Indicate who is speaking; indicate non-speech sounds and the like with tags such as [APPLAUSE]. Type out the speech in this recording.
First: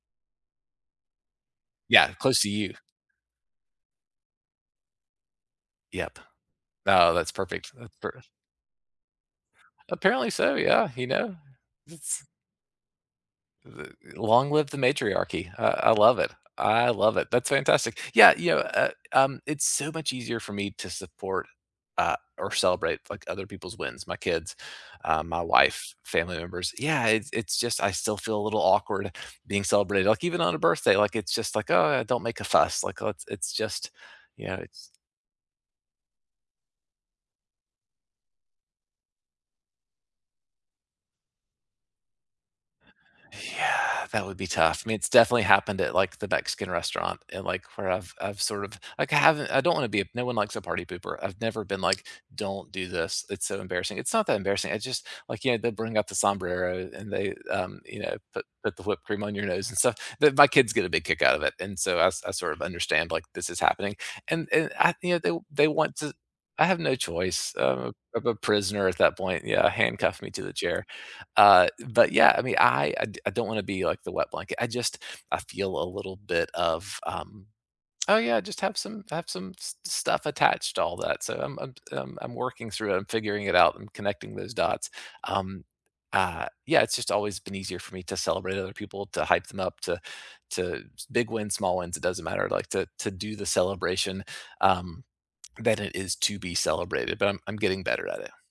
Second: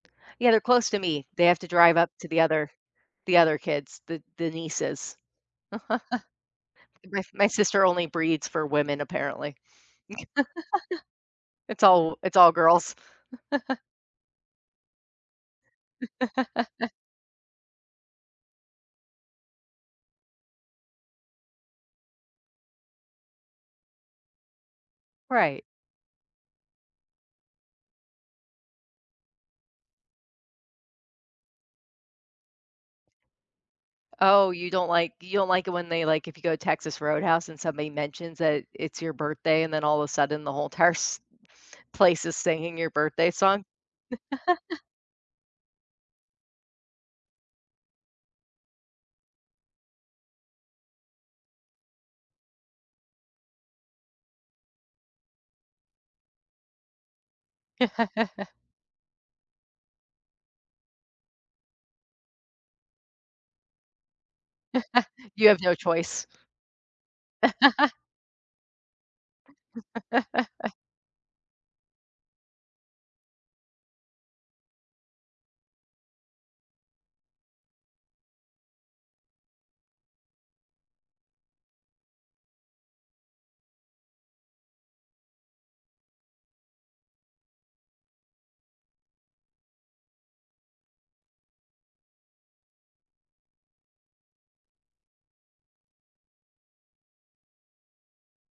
Speaker 1: Yeah, they're close to me. They have to drive
Speaker 2: Yeah,
Speaker 1: up to the
Speaker 2: close to
Speaker 1: other
Speaker 2: you.
Speaker 1: the other kids, the the nieces.
Speaker 2: Yep. No,
Speaker 1: [CHUCKLES] My
Speaker 2: that's
Speaker 1: my
Speaker 2: perfect,
Speaker 1: sister
Speaker 2: that's
Speaker 1: only
Speaker 2: perfect
Speaker 1: breeds for women, apparently.
Speaker 2: Apparently so, yeah, you know,
Speaker 1: [CHUCKLES] It's all
Speaker 2: it's
Speaker 1: it's all girls.
Speaker 2: L
Speaker 1: [CHUCKLES]
Speaker 2: long live the matriarchy. I I love it. I
Speaker 1: [CHUCKLES]
Speaker 2: love it. That's fantastic. Yeah, you know, uh, um, it's so much easier for me to support, uh, or celebrate, like, other people's wins, my kids, uh, my
Speaker 1: Right.
Speaker 2: wife, family members. Yeah, it's it's just I still feel a little awkward being celebrated, like, even on a birthday, like, it's just, like, oh, don't make a fuss, like, let's, it's just, you
Speaker 1: Oh,
Speaker 2: know,
Speaker 1: you don't,
Speaker 2: it's
Speaker 1: like you don't, like, it when they, like, if you go to Texas Roadhouse and somebody mentions that it's your birthday and then all of a sudden the whole entire s place is singing your birthday song.
Speaker 2: Yeah, that would be tough.
Speaker 1: [CHUCKLES]
Speaker 2: I mean, it's definitely happened at, like, the Mexican restaurant and, like, where I've I've sort of, like, I haven't, I don't wanna be, no one likes a party pooper. I've never been, like, don't do this. It's so embarrassing. It's not that embarrassing. It's just, like, you know, they bring out the sombrero and they, um, you know, put
Speaker 1: [CHUCKLES]
Speaker 2: put the whipped cream on your nose and stuff. But, my kids get a big kick out of it. And so I I sort of understand, like, this is happening. And and I, you know,
Speaker 1: [CHUCKLES] You have
Speaker 2: they they
Speaker 1: no
Speaker 2: want to,
Speaker 1: choice.
Speaker 2: I have no choice
Speaker 1: [CHUCKLES]
Speaker 2: of of a prisoner at that point, yeah, handcuffed me to the
Speaker 1: [LAUGHS]
Speaker 2: chair. Uh, but yeah, I mean, I I I don't want to be, like, the wet blanket. I just, I feel a little bit of, um, oh, yeah, I just have some have some stuff attached to all that, so I'm, I'm I'm I'm working through it I'm figuring it out, I'm connecting those dots. Um, uh, yeah, it's just always been easier for me to celebrate other people, to hype them up, to to big wins, small wins, it doesn't matter, like, to to do the celebration, um, than it is to be celebrated, but I'm I'm getting better at it.